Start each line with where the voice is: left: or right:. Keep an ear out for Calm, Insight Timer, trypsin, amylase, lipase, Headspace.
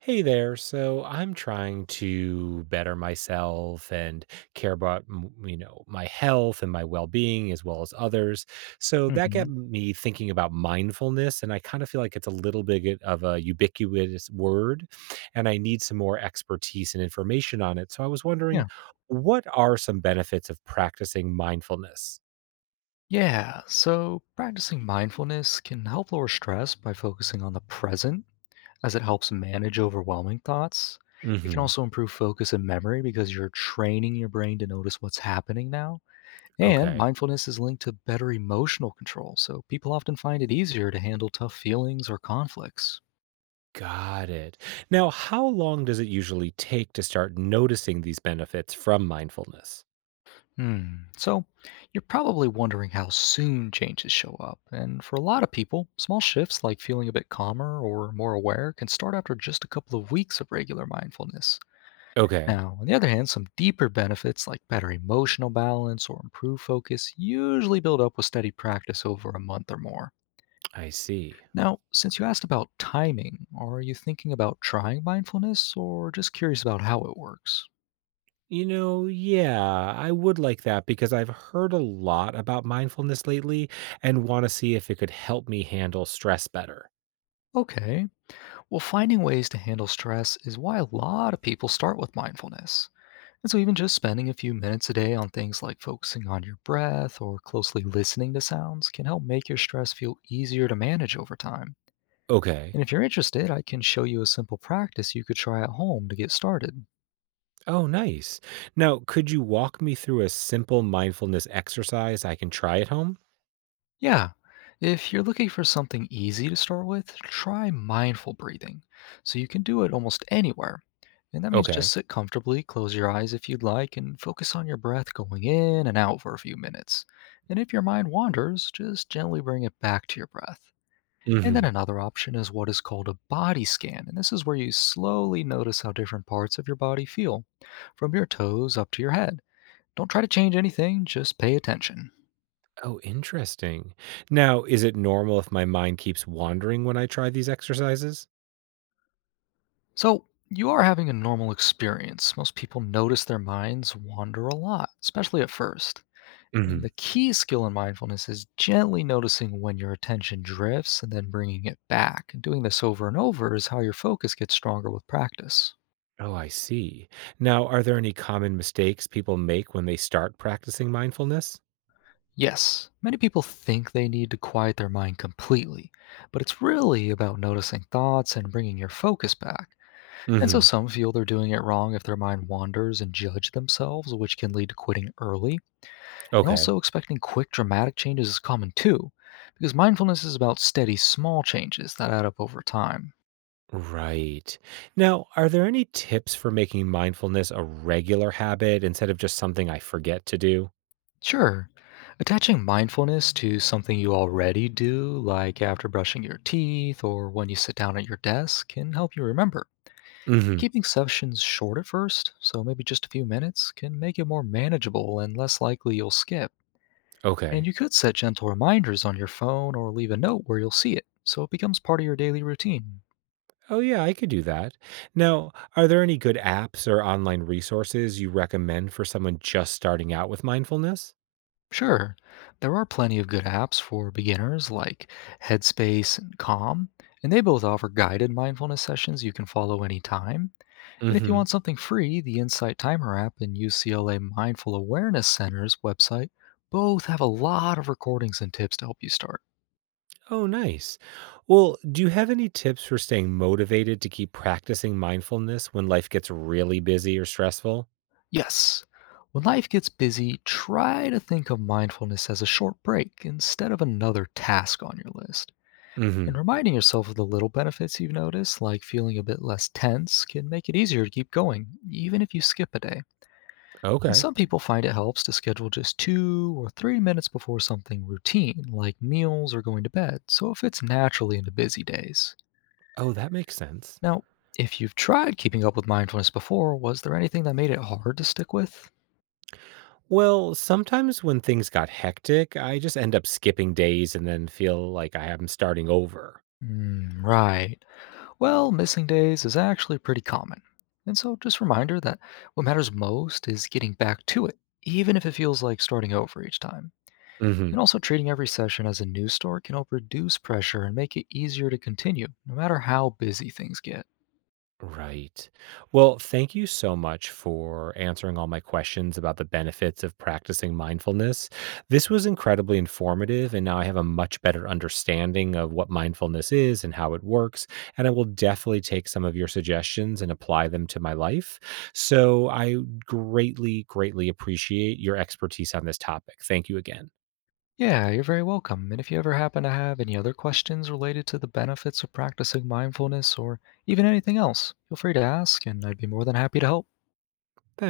right: Hey there. So I'm trying to better myself and care about my health and my well-being as well as others. So that got
left: Hmm.
right: me thinking about mindfulness, and I kind of feel like it's a little bit of a ubiquitous word, and I need some more expertise and information on it. So I was
left: Yeah.
right: wondering, what are some benefits of practicing mindfulness?
left: Yeah. So practicing mindfulness can help lower stress by focusing on the present as it helps manage overwhelming thoughts. It can
right: Hmm.
left: also improve focus and memory because you're training your brain to notice what's happening now. And
right: Okay.
left: mindfulness is linked to better emotional control, so people often find it easier to handle tough feelings or conflicts.
right: Got it. Now, how long does it usually take to start noticing these benefits from mindfulness?
left: Hmm. So, you're probably wondering how soon changes show up. And for a lot of people, small shifts like feeling a bit calmer or more aware can start after just a couple of weeks of regular mindfulness.
right: Okay,
left: Now, on the other hand, some deeper benefits like better emotional balance or improved focus usually build up with steady practice over a month or more.
right: I see.
left: Now, since you asked about timing, are you thinking about trying mindfulness or just curious about how it works?
right: Yeah, I would like that because I've heard a lot about mindfulness lately and want to see if it could help me handle stress better.
left: Okay. Well, finding ways to handle stress is why a lot of people start with mindfulness. And so, even just spending a few minutes a day on things like focusing on your breath or closely listening to sounds can help make your stress feel easier to manage over time.
right: Okay.
left: And if you're interested, I can show you a simple practice you could try at home to get started.
right: Oh, nice. Now, could you walk me through a simple mindfulness exercise I can try at home?
left: Yeah, if you're looking for something easy to start with, try mindful breathing. So, you can do it almost anywhere. And that means
right: Okay.
left: just sit comfortably, close your eyes if you'd like, and focus on your breath going in and out for a few minutes. And if your mind wanders, just gently bring it back to your breath. And then another option is what is called a body scan. And this is where you slowly notice how different parts of your body feel, from your toes up to your head. Don't try to change anything, just pay attention.
right: Oh, interesting. Now, is it normal if my mind keeps wandering when I try these exercises?
left: So, you are having a normal experience. Most people notice their minds wander a lot, especially at first. And
right: Hmm.
left: the key skill in mindfulness is gently noticing when your attention drifts and then bringing it back. And doing this over and over is how your focus gets stronger with practice.
right: Oh, I see. Now, are there any common mistakes people make when they start practicing mindfulness?
left: Yes, many people think they need to quiet their mind completely, but it's really about noticing thoughts and bringing your focus back. And so
right: Hmm.
left: some feel they're doing it wrong if their mind wanders and judge themselves, which can lead to quitting early. And
right: Okay.
left: also expecting quick, dramatic changes is common too, because mindfulness is about steady, small changes that add up over time.
right: Right. Now, are there any tips for making mindfulness a regular habit instead of just something I forget to do?
left: Sure. Attaching mindfulness to something you already do, like after brushing your teeth or when you sit down at your desk, can help you remember.
right: Hmm.
left: Keeping sessions short at first, so maybe just a few minutes, can make it more manageable and less likely you'll skip. And
right: Okay.
left: you could set gentle reminders on your phone or leave a note where you'll see it, so it becomes part of your daily routine.
right: Oh, yeah, I could do that. Now, are there any good apps or online resources you recommend for someone just starting out with mindfulness?
left: Sure, there are plenty of good apps for beginners like Headspace and Calm, and they both offer guided mindfulness sessions you can follow anytime. And if you
right: Hmm.
left: want something free, the Insight Timer app and UCLA Mindful Awareness Center's website both have a lot of recordings and tips to help you start.
right: Oh, nice. Well, do you have any tips for staying motivated to keep practicing mindfulness when life gets really busy or stressful?
left: Yes, when life gets busy, try to think of mindfulness as a short break instead of another task on your list. And
right: Hmm.
left: reminding yourself of the little benefits you've noticed, like feeling a bit less tense, can make it easier to keep going, even if you skip a day. And
right: Okay.
left: some people find it helps to schedule just 2 or 3 minutes before something routine, like meals or going to bed, so it fits naturally into busy days.
right: Oh, that makes sense.
left: Now, if you've tried keeping up with mindfulness before, was there anything that made it hard to stick with?
right: Well, sometimes when things got hectic, I just end up skipping days and then feel like I am starting over.
left: Mm, right. Well, missing days is actually pretty common. And so, just reminder that what matters most is getting back to it, even if it feels like starting over each time. And also, treating every session as a news story can help reduce pressure and make it easier to continue, no matter how busy things get.
right: Right. Well, thank you so much for answering all my questions about the benefits of practicing mindfulness. This was incredibly informative, and now I have a much better understanding of what mindfulness is and how it works. And I will definitely take some of your suggestions and apply them to my life. So I greatly, greatly appreciate your expertise on this topic. Thank you again.
left: Yeah, you're very welcome. And if you ever happen to have any other questions related to the benefits of practicing mindfulness or even anything else, feel free to ask, and I'd be more than happy to help.